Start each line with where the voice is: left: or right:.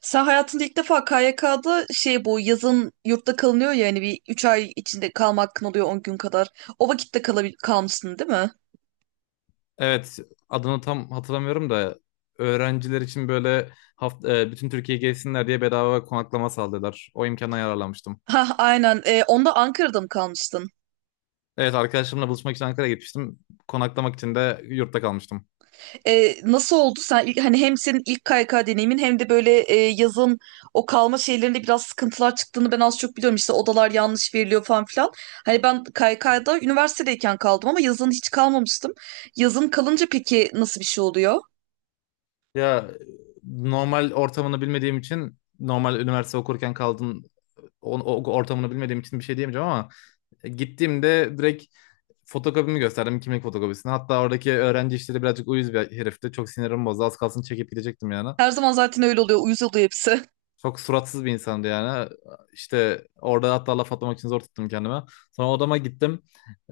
right: Sen hayatında ilk defa KYK'da bu yazın yurtta kalınıyor ya hani bir 3 ay içinde kalma hakkın oluyor 10 gün kadar. O vakitte kalmışsın değil mi?
left: Evet, adını tam hatırlamıyorum da öğrenciler için böyle bütün Türkiye gezsinler diye bedava konaklama sağladılar. O imkandan yararlanmıştım.
right: Ha aynen. Onda Ankara'da mı kalmıştın?
left: Evet, arkadaşlarımla buluşmak için Ankara'ya gitmiştim. Konaklamak için de yurtta kalmıştım.
right: Nasıl oldu sen hani hem senin ilk KYK deneyimin hem de böyle yazın o kalma şeylerinde biraz sıkıntılar çıktığını ben az çok biliyorum. İşte odalar yanlış veriliyor falan filan. Hani ben KYK'da üniversitedeyken kaldım ama yazın hiç kalmamıştım. Yazın kalınca peki nasıl bir şey oluyor?
left: Ya, normal ortamını bilmediğim için normal üniversite okurken kaldığın o ortamını bilmediğim için bir şey diyemeyeceğim ama gittiğimde direkt fotokopimi gösterdim, kimlik fotokopisini. Hatta oradaki öğrenci işleri birazcık uyuz bir herifti. Çok sinirim bozdu. Az kalsın çekip gidecektim yani.
right: Her zaman zaten öyle oluyor. Uyuz oluyor hepsi.
left: Çok suratsız bir insandı yani. İşte orada hatta laf atmak için zor tuttum kendime. Sonra odama gittim.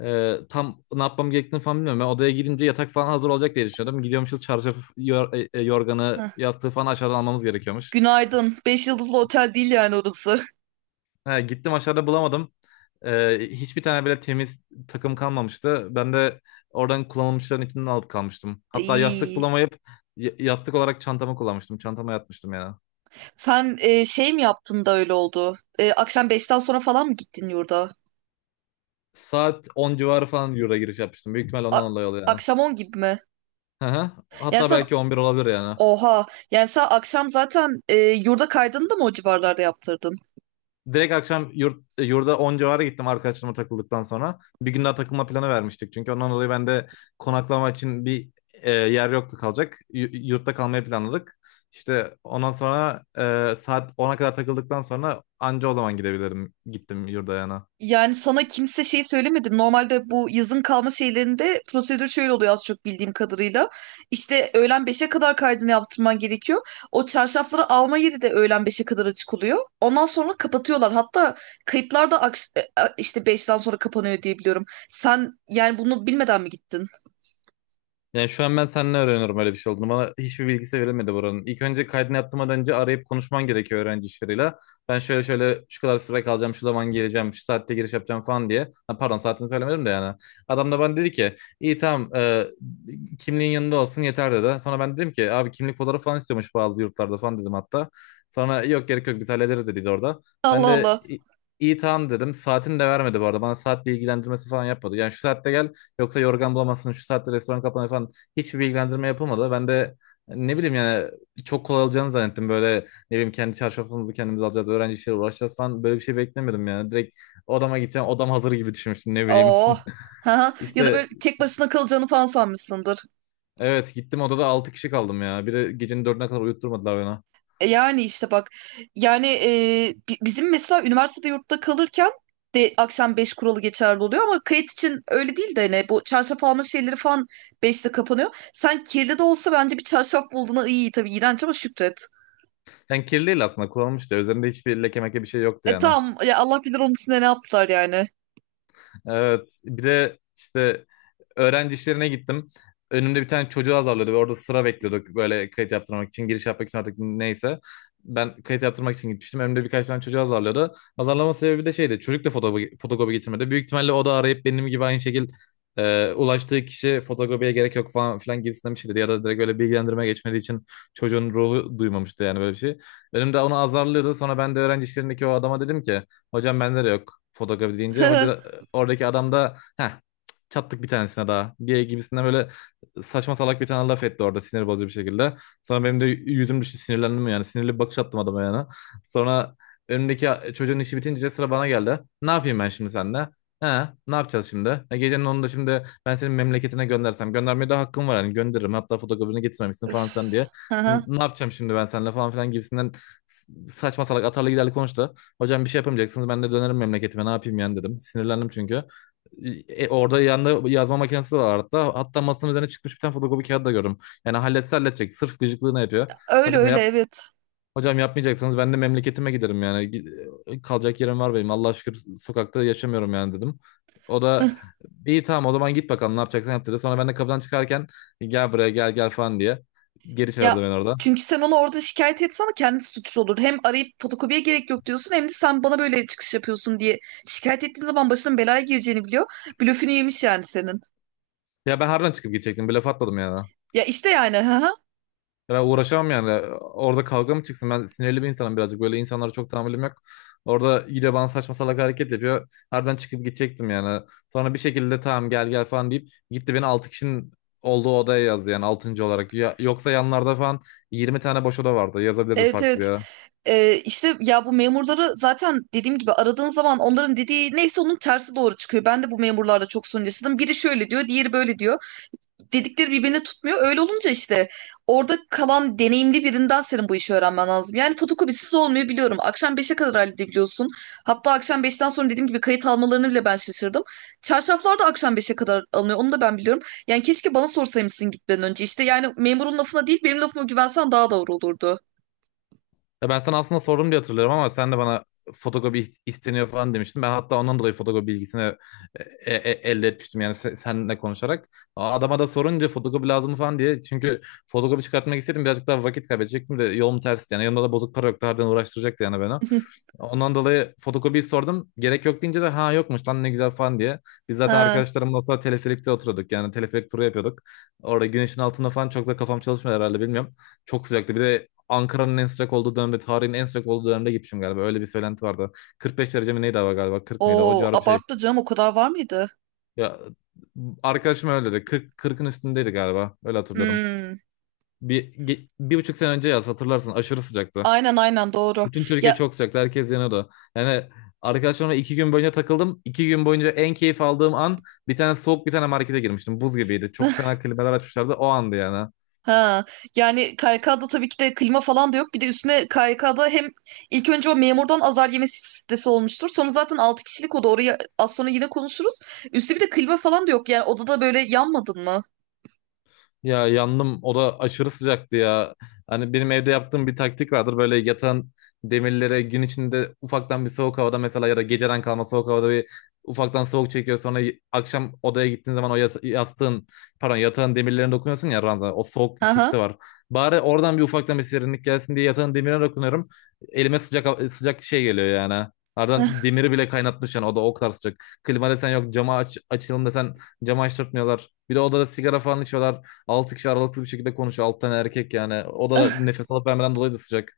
left: Tam ne yapmam gerektiğini falan bilmiyorum. Ben odaya gidince yatak falan hazır olacak diye düşünüyordum. Gidiyormuşuz çarşafı, yorganı,
right: Heh.
left: yastığı falan aşağıdan almamız gerekiyormuş.
right: Günaydın. Beş yıldızlı otel değil yani orası.
left: He, gittim aşağıda bulamadım. Hiçbir tane bile temiz takım kalmamıştı. Ben de oradan kullanılmışların içinden alıp kalmıştım. Hatta yastık
right: İyi.
left: bulamayıp yastık olarak çantamı kullanmıştım. Çantama yatmıştım yani.
right: Sen mi yaptın da öyle oldu? Akşam beşten sonra falan mı gittin yurda?
left: Saat 10 civarı falan Euro'ya giriş yapmıştım. Büyük ihtimal ondan
right: A-
left: dolayı oluyor yani.
right: Akşam on gibi mi?
left: Hı hı.
right: Yani
left: Hatta
right: sen
left: belki 11 olabilir yani.
right: oha. Yani sen akşam zaten yurda kaydını da mı o civarlarda yaptırdın?
left: Direkt akşam yurda 10 civarı gittim arkadaşlarıma takıldıktan sonra. Bir gün daha takılma planı vermiştik çünkü, ondan dolayı ben de konaklama için bir yer yoktu kalacak. Yurtta kalmayı planladık. İşte ondan sonra saat 10'a kadar takıldıktan sonra anca o zaman gidebilirim. Gittim yurda yani.
right: Yani sana kimse söylemedim. Normalde bu yazın kalma şeylerinde prosedür şöyle oluyor az çok bildiğim kadarıyla. İşte öğlen beşe kadar kaydını yaptırman gerekiyor. O çarşafları alma yeri de öğlen beşe kadar açık oluyor. Ondan sonra kapatıyorlar. Hatta kayıtlar da işte beşten sonra kapanıyor diye biliyorum. Sen yani bunu bilmeden mi gittin?
left: Yani şu an ben seninle öğreniyorum öyle bir şey olduğunu. Bana hiçbir bilgisi verilmedi buranın. İlk önce kaydını yaptırmadan önce arayıp konuşman gerekiyor öğrenci işleriyle. Ben şöyle şöyle şu kadar süre kalacağım, şu zaman geleceğim, şu saatte giriş yapacağım falan diye. Ha, pardon, saatini söylemedim de yani. Adam da bana dedi ki iyi tamam, kimliğin yanında olsun yeter dedi. Sonra ben dedim ki abi, kimlik fotoğrafı falan istiyormuş bazı yurtlarda falan dedim hatta. Sonra yok gerek yok biz hallederiz dedi orada. Ben
right: Allah
left: de
right: Allah.
left: "İ- iyi tamam dedim. Saatini de vermedi bu arada. Bana saatle ilgilendirmesi falan yapmadı. Yani şu saatte gel. Yoksa yorgan bulamazsın, şu saatte restoran kapanıyor falan. Hiçbir bilgilendirme yapılmadı. Ben de ne bileyim yani, çok kolay olacağını zannettim. Böyle ne bileyim, kendi çarşafımızı kendimiz alacağız, öğrenci işleriyle uğraşacağız falan, böyle bir şey beklemedim yani. Direkt odama gideceğim, odam hazır gibi düşünmüştüm, ne bileyim.
right: Oh. Ha. Ya da
left: İşte
right: böyle tek başına kalacağını falan sanmışsındır.
left: evet, gittim, odada altı kişi kaldım ya. Bir de gecenin dördüne kadar uyutturmadılar beni.
right: Yani işte bak yani bizim mesela üniversitede yurtta kalırken de akşam 5 kuralı geçerli oluyor ama kayıt için öyle değil de ne bu çarşaf alma şeyleri falan beşte kapanıyor. Sen kirli de olsa bence bir çarşaf bulduğuna iyi, tabii iğrenç ama şükret.
left: Yani kirliydi, aslında kullanılmıştı. Üzerinde hiçbir leke meke bir şey yoktu
right: E
left: yani.
right: tamam ya, Allah bilir onun üstüne ne yaptılar yani.
left: Evet. Bir de işte öğrenci işlerine gittim. Önümde bir tane çocuğu azarlıyordu ve orada sıra bekliyorduk, böyle kayıt yaptırmak için, giriş yapmak için artık, neyse. Ben kayıt yaptırmak için gitmiştim. Önümde birkaç tane çocuğu azarlıyordu. Azarlama sebebi de şeydi. Çocuk da fotokopi, fotokopi getirmedi. Büyük ihtimalle o da arayıp benim gibi aynı şekil ulaştığı kişi fotokopiye gerek yok falan filan gibisinden bir şey dedi. Ya da direkt öyle bilgilendirme geçmediği için çocuğun ruhu duymamıştı yani böyle bir şey. Önümde onu azarlıyordu. Sonra ben de öğrenci işlerindeki o adama dedim ki hocam bende de yok fotoğrafı deyince oradaki adam da heh, çattık bir tanesine daha, diye gibisinden böyle saçma salak bir tane laf etti orada, sinir bozucu bir şekilde. Sonra benim de yüzüm düştü, sinirlendim yani. Sinirli bir bakış attım adama yani. Sonra önümdeki çocuğun işi bitince sıra bana geldi. Ne yapayım ben şimdi seninle? He, ne yapacağız şimdi? Gecenin onunda şimdi ben senin memleketine göndersem göndermeye de hakkım var yani, gönderirim. Hatta fotoğrafını getirmemişsin falan filan
right: Öf.
left: diye.
right: Hı hı.
left: Ne yapacağım şimdi ben seninle falan filan gibisinden saçma salak atarlı giderli konuştu. Hocam bir şey yapamayacaksınız, ben de dönerim memleketime, ne yapayım yani dedim. Sinirlendim çünkü. Orada yanında yazma makinesi de var hatta. Hatta masanın üzerine çıkmış bir tane fotokopi kağıdı da gördüm. Yani halletse halledecek. Sırf gıcıklığını yapıyor.
right: Öyle
left: Hocam
right: öyle
left: yap
right: evet.
left: Hocam yapmayacaksanız ben de memleketime giderim yani. Kalacak yerim var benim. Allah'a şükür sokakta yaşamıyorum yani dedim. O da iyi tamam o zaman git bakalım ne yapacaksan yap dedi. Sonra ben de kapıdan çıkarken gel buraya gel gel falan diye geri
right: Ya
left: çağırdı beni orada.
right: çünkü sen onu orada şikayet etsen kendisi suçlu olur. Hem arayıp fotokopiye gerek yok diyorsun hem de sen bana böyle çıkış yapıyorsun diye şikayet ettiğin zaman başının belaya gireceğini biliyor. Blöfünü yemiş yani senin.
left: Ya ben harbiden çıkıp gidecektim. Bir laf atmadım yani.
right: Ya işte yani ha ha.
left: Ya, ben uğraşamam yani. Orada kavga mı çıksın? Ben sinirli bir insanım birazcık. Böyle insanlara çok tahammülüm yok. Orada yine bana saçma salak hareket yapıyor. Harbiden çıkıp gidecektim yani. Sonra bir şekilde tamam gel gel falan deyip gitti, beni 6 kişinin olduğu odaya yazdı yani, altıncı olarak. Yoksa yanlarda falan 20 tane boş oda vardı. Yazabilirdi
right: Evet
left: farklı bir
right: evet.
left: yere.
right: İşte ya bu memurları zaten dediğim gibi aradığın zaman onların dediği neyse onun tersi doğru çıkıyor. Ben de bu memurlarla çok sorun yaşadım. Biri şöyle diyor, diğeri böyle diyor. Dedikleri birbirine tutmuyor. Öyle olunca işte orada kalan deneyimli birinden senin bu işi öğrenmen lazım. Yani fotokopisiz olmuyor biliyorum. Akşam beşe kadar halledebiliyorsun. Hatta akşam 5'ten sonra dediğim gibi kayıt almalarını bile ben şaşırdım. Çarşaflar da akşam beşe kadar alınıyor. Onu da ben biliyorum. Yani keşke bana sorsaymışsın gitmeden önce. İşte yani memurun lafına değil benim lafıma güvensen daha doğru olurdu.
left: Ya ben sana aslında sordum diye hatırlıyorum ama sen de bana fotokopi isteniyor falan demiştin. Ben hatta ondan dolayı fotokopi bilgisini elde etmiştim yani seninle konuşarak. Adama da sorunca fotokopi lazım mı falan diye. Çünkü fotokopi çıkartmak istedim, birazcık daha vakit kaybedecektim de, yolum ters yani. Yanımda da bozuk para yoktu, harbiden uğraştıracaktı yani beni. Ondan dolayı fotokopiyi sordum. Gerek yok deyince de ha yokmuş lan ne güzel falan diye. Biz zaten
right: Ha.
left: arkadaşlarımla o sıra teleferikte oturuyorduk. Yani teleferik turu yapıyorduk. Orada güneşin altında falan çok da kafam çalışmıyor herhalde, bilmiyorum. Çok sıcaktı. Bir de Ankara'nın en sıcak olduğu dönemde, tarihin en sıcak olduğu dönemde gitmişim galiba. Öyle bir söylenti vardı. 45 derece mi neydi hava galiba? 40 mıydı? O
right: Oo,
left: civarı bir şey.
right: abarttı canım, o kadar var mıydı?
left: Ya, arkadaşım öyle dedi. 40, 40'ın üstündeydi galiba. Öyle hatırlıyorum.
right: Hmm,
left: Bir buçuk sene önce yaz hatırlarsın, aşırı sıcaktı.
right: aynen aynen doğru.
left: Bütün Türkiye
right: Ya
left: çok sıcaktı. Herkes yanıyordu. Yani arkadaşlarımla 2 gün boyunca takıldım. 2 gün boyunca en keyif aldığım an, bir tane soğuk bir tane markete girmiştim. Buz gibiydi. Çok fena klimalar açmışlardı. O andı yani.
right: ha, yani KYK'da tabii ki de klima falan da yok. Bir de üstüne KYK'da hem ilk önce o memurdan azar yemesi stresi olmuştur. Sonra zaten 6 kişilik oda, orayı az sonra yine konuşuruz. Üstü bir de klima falan da yok. Yani odada böyle yanmadın mı?
left: Ya yandım, o da aşırı sıcaktı ya. Hani benim evde yaptığım bir taktik vardır. Böyle yatan demirlere gün içinde ufaktan bir soğuk havada mesela, ya da geceden kalma soğuk havada bir ufaktan soğuk çekiyor. Sonra akşam odaya gittiğin zaman o yastığın pardon yatağın demirlerine dokunuyorsun ya, ranza. O soğuk hissi
right: Aha.
left: var. Bari oradan bir ufaktan bir serinlik gelsin diye yatağın demirine dokunuyorum. Elime sıcak şey geliyor yani. Ardından demiri bile kaynatmış yani, o da o kadar sıcak. Klima desen yok, cama açalım desen camı açtırtmıyorlar. Bir de odada sigara falan içiyorlar. 6 kişi aralıksız bir şekilde konuşuyor. 6 tane erkek yani. O da nefes alıp vermeden dolayı da sıcak.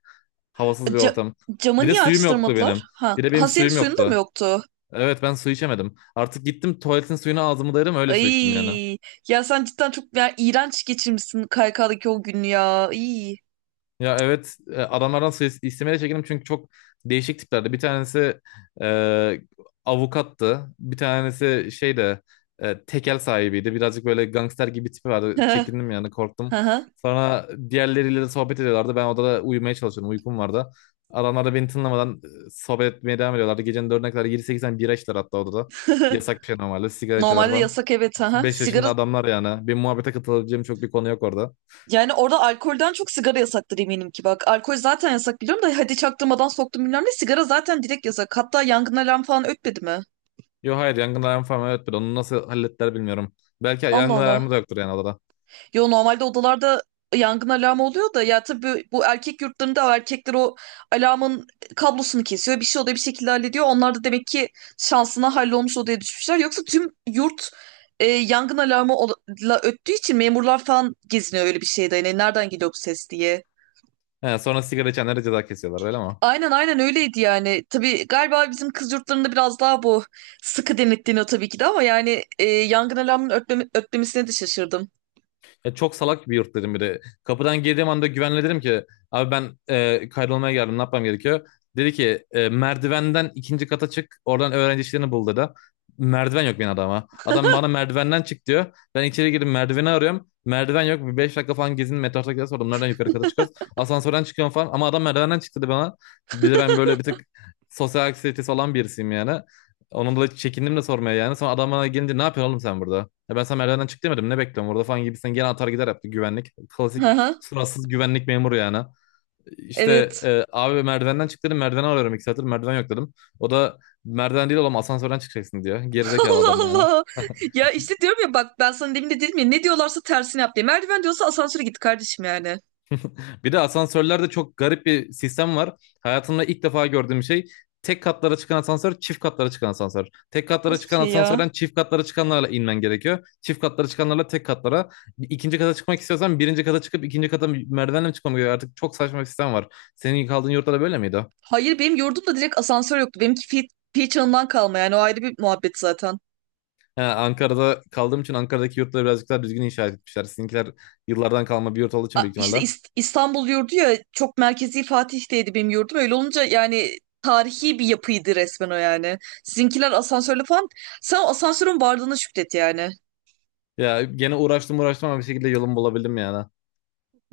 left: Havasız bir
right: Ca-
left: ortam. Bir
right: Camı
left: de
right: niye
left: suyum yoktu
right: açtırmadılar?
left: benim.
right: Ha,
left: Bir de benim
right: ha senin
left: suyum
right: suyun da mı
left: yoktu.
right: yoktu?
left: Evet, ben su içemedim. Artık gittim tuvaletin suyunu, ağzımı dayadım öyle su içtim yani.
right: Ay ya sen cidden çok ya, iğrenç geçirmişsin KYK'daki o günü ya. İyi.
left: Ya evet, adamlardan istemeye çekindim çünkü çok değişik tiplerdi. Bir tanesi e, avukattı. Bir tanesi şey de tekel sahibiydi. Birazcık böyle gangster gibi tipi vardı. Çekindim yani, korktum. Sonra diğerleriyle de sohbet ediyorlardı. Ben odada uyumaya çalışıyordum. Uykum vardı. Adamlar da beni tınlamadan sohbet etmeye devam ediyorlardı. Gecenin dördüne kadar 7-8 tane bira içtiler hatta odada. Yasak bir şey normalde. Sigara içiyorlar
right: Normalde
left: falan.
right: yasak evet ha.
left: 5 yaşında
right: Sigara
left: adamlar yani. Bir muhabbete katılabileceğim çok bir konu yok orada.
right: yani orada alkolden çok sigara yasaktır eminim ki bak. Alkol zaten yasak biliyorum da hadi çaktırmadan soktum bilmem ne. Sigara zaten direkt yasak. Hatta yangın alarm falan ötmedi mi?
left: Yo hayır, yangın alarmı falan, evet, bir onu nasıl hallettiler bilmiyorum. Belki
right: Allah
left: yangın alarmı
right: Allah.
left: da yoktur yani odada.
right: Yo normalde odalarda yangın alarmı oluyor da ya tabii bu erkek yurtlarında erkekler o alarmın kablosunu kesiyor. Bir şey oluyor, bir şekilde hallediyor. Onlar da demek ki şansına hallolmuş odaya düşmüşler. Yoksa tüm yurt yangın alarmı ola- la öttüğü için memurlar falan geziniyor öyle bir şeyde. Yani nereden geliyor bu ses diye.
left: He, sonra sigara içenlere ceza kesiyorlar öyle mi?
right: Aynen aynen öyleydi yani. Tabii galiba bizim kız yurtlarında biraz daha bu sıkı denetleniyor tabii ki de ama yani yangın alarmının ötlemesine de şaşırdım.
left: Ya çok salak bir yurt dedim bir de. Kapıdan girdiğim anda güvenle dedim ki abi ben kaydolmaya geldim ne yapmam gerekiyor? Dedi ki merdivenden ikinci kata çık oradan öğrenci işlerini bul dedi. Merdiven yok benim adama. Adam bana merdivenden çık diyor. Ben içeri girdim, merdiveni arıyorum. Merdiven yok. Bir 5 dakika falan gezin metrosakilere sordum. Nereden yukarı kata çıkıyoruz? Asansörden çıkıyorum falan. Ama adam merdivenden çıktı dedi bana. Bir de ben böyle bir tık sosyal anksiyetesi olan birisiyim yani. Onun dolayı çekindim de sormaya yani. Sonra adam bana gelince ne yapıyorsun oğlum sen burada? Ya ben sana merdivenden çık demedim. Ne bekliyorum burada falan gibisinden gene atar gider yaptı güvenlik.
right: Hı
left: Klasik
right: hı.
left: suratsız güvenlik memuru yani. İşte
right: Evet.
left: abi merdivenden çık dedim, merdiveni arıyorum 2 saattir, merdiven yok dedim. O da merdiven değil oğlum asansörden çıkacaksın diyor. Gerizekalı
right: Allah
left: adam yani.
right: Allah. Ya işte diyorum ya bak, ben sana demin de dedim ya ne diyorlarsa tersini yap diye. Merdiven diyorsa asansöre git kardeşim yani.
left: Bir de asansörlerde çok garip bir sistem var. Hayatımda ilk defa gördüğüm şey, tek katlara çıkan asansör, çift katlara çıkan asansör. Tek katlara
right: Nasıl bir
left: çıkan
right: şey ya?
left: asansörden çift katlara çıkanlarla inmen gerekiyor. Çift katlara çıkanlarla tek katlara. İkinci kata çıkmak istiyorsan birinci kata çıkıp ikinci kata merdivenle mi çıkmam gerekiyor? Artık çok saçma bir sistem var. Senin kaldığın yurtta da böyle miydi?
right: Hayır benim yurdumda direkt asansör yoktu. Benimki Fi çağından kalma yani, o ayrı bir muhabbet zaten.
left: He, Ankara'da kaldığım için Ankara'daki yurtları birazcık daha düzgün inşa etmişler. Sizinkiler yıllardan kalma bir yurt olduğu için büyük
right: İşte
left: ihtimalle.
right: İstanbul yurdu ya, çok merkezi Fatih'teydi benim yurdum. Öyle olunca yani tarihi bir yapıydı resmen o yani. Sizinkiler asansörle falan. Sen o asansörün varlığına şükret yani.
left: Ya gene uğraştım uğraştım ama bir şekilde yolumu bulabildim yani.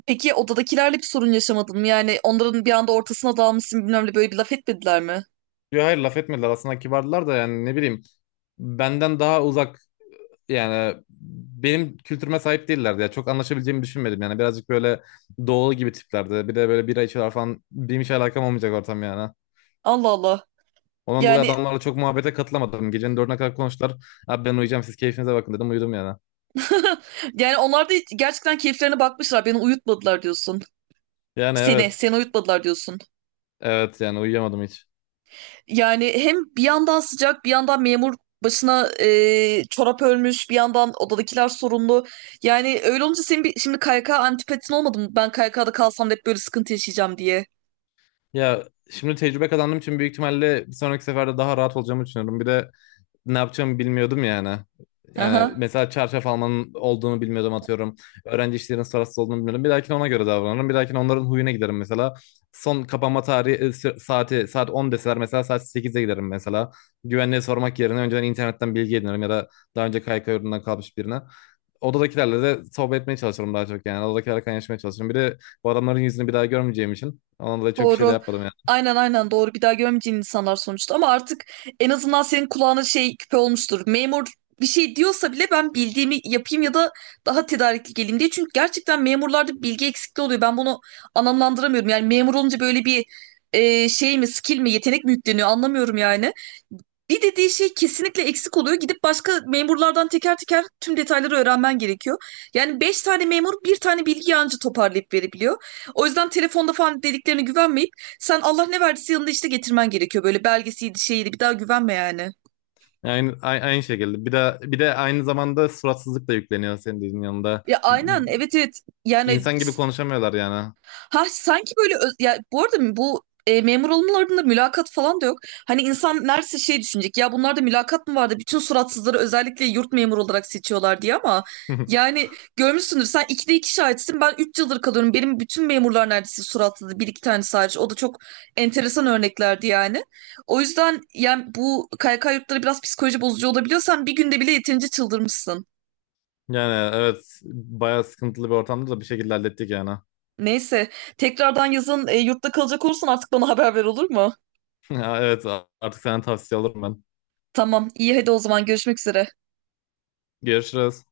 right: Peki odadakilerle bir sorun yaşamadın mı? Yani onların bir anda ortasına dalmışsın bilmem ne, böyle bir laf etmediler mi?
left: Yo hayır, laf etmediler, aslında kibardılar da yani, ne bileyim, benden daha uzak yani, benim kültürüme sahip değillerdi ya. Çok anlaşabileceğimi düşünmedim yani. Birazcık böyle doğulu gibi tiplerdi. Bir de böyle bira içiyorlar falan. Benim hiç alakam olmayacak ortam yani.
right: Allah Allah.
left: Ondan dolayı
right: Yani
left: adamlarla çok muhabbete katılamadım. Gecenin dördüne kadar konuştular. Abi ben uyuyacağım siz keyfinize bakın dedim, uyudum yani.
right: yani onlar da gerçekten keyiflerine bakmışlar. Beni uyutmadılar diyorsun.
left: Yani
right: Seni,
left: evet.
right: seni uyutmadılar diyorsun.
left: Evet yani, uyuyamadım hiç.
right: Yani hem bir yandan sıcak, bir yandan memur başına çorap örmüş, bir yandan odadakiler sorunlu. Yani öyle olunca senin bir, şimdi KYK antipatin olmadı mı? Ben KYK'da kalsam da hep böyle sıkıntı yaşayacağım diye.
left: Ya şimdi tecrübe kazandığım için büyük ihtimalle bir sonraki seferde daha rahat olacağımı düşünüyorum. Bir de ne yapacağımı bilmiyordum yani. Yani
right: Aha.
left: mesela çarşaf almanın olduğunu bilmiyordum, atıyorum. Öğrenci işlerinin sırasız olduğunu bilmiyordum. Bir dahakine ona göre davranırım. Bir dahakine onların huyuna giderim mesela. Son kapanma saati saat 10 deseler mesela saat 8'e giderim mesela. Güvenliğe sormak yerine önceden internetten bilgi edinirim, ya da daha önce KYK yurdundan kalmış birine. Odadakilerle de sohbet etmeye çalışırım daha çok yani. Odadakilerle kaynaşmaya çalışırım. Bir de bu adamların yüzünü bir daha görmeyeceğim için. Onunla da çok bir şey de
right: Doğru.
left: yapmadım.
right: Aynen aynen doğru. Bir daha görmeyeceğin insanlar sonuçta. Ama artık en azından senin kulağına şey küpe olmuştur. Memur bir şey diyorsa bile ben bildiğimi yapayım ya da daha tedarikli geleyim diye. Çünkü gerçekten memurlarda bilgi eksikliği oluyor. Ben bunu anlamlandıramıyorum. Yani memur olunca böyle bir şey mi, skill mi, yetenek mi yükleniyor anlamıyorum yani. Bir dediği şey kesinlikle eksik oluyor. Gidip başka memurlardan teker teker tüm detayları öğrenmen gerekiyor. Yani 5 tane memur bir tane bilgi anca toparlayıp verebiliyor. O yüzden telefonda falan dediklerine güvenmeyip sen Allah ne verdiyse yanında işte getirmen gerekiyor. Böyle belgesiydi şeydi bir daha güvenme yani.
left: Aynı şekilde. Bir de aynı zamanda suratsızlık da yükleniyor senin dediğin yanında.
right: Ya aynen evet evet yani.
left: İnsan gibi konuşamıyorlar yani.
right: Ha sanki böyle ya bu arada bu memur olmalarında mülakat falan da yok. Hani insan neredeyse şey düşünecek ya, bunlarda mülakat mı vardı? Bütün suratsızları özellikle yurt memuru olarak seçiyorlar diye ama yani görmüşsündür sen, ikide iki şahitsin, ben 3 yıldır kalıyorum. Benim bütün memurlar neredeyse suratsızdı, bir iki tane sadece o da çok enteresan örneklerdi yani. O yüzden yani bu KYK yurtları biraz psikoloji bozucu olabiliyor. Sen bir günde bile yeterince çıldırmışsın.
left: Yani evet, bayağı sıkıntılı bir ortamda da bir şekilde hallettik yani.
right: Neyse, tekrardan yazın yurtta kalacak olursan artık bana haber ver, olur mu?
left: Evet, artık senden tavsiye alırım ben.
right: Tamam, iyi hadi o zaman, görüşmek üzere.
left: Görüşürüz.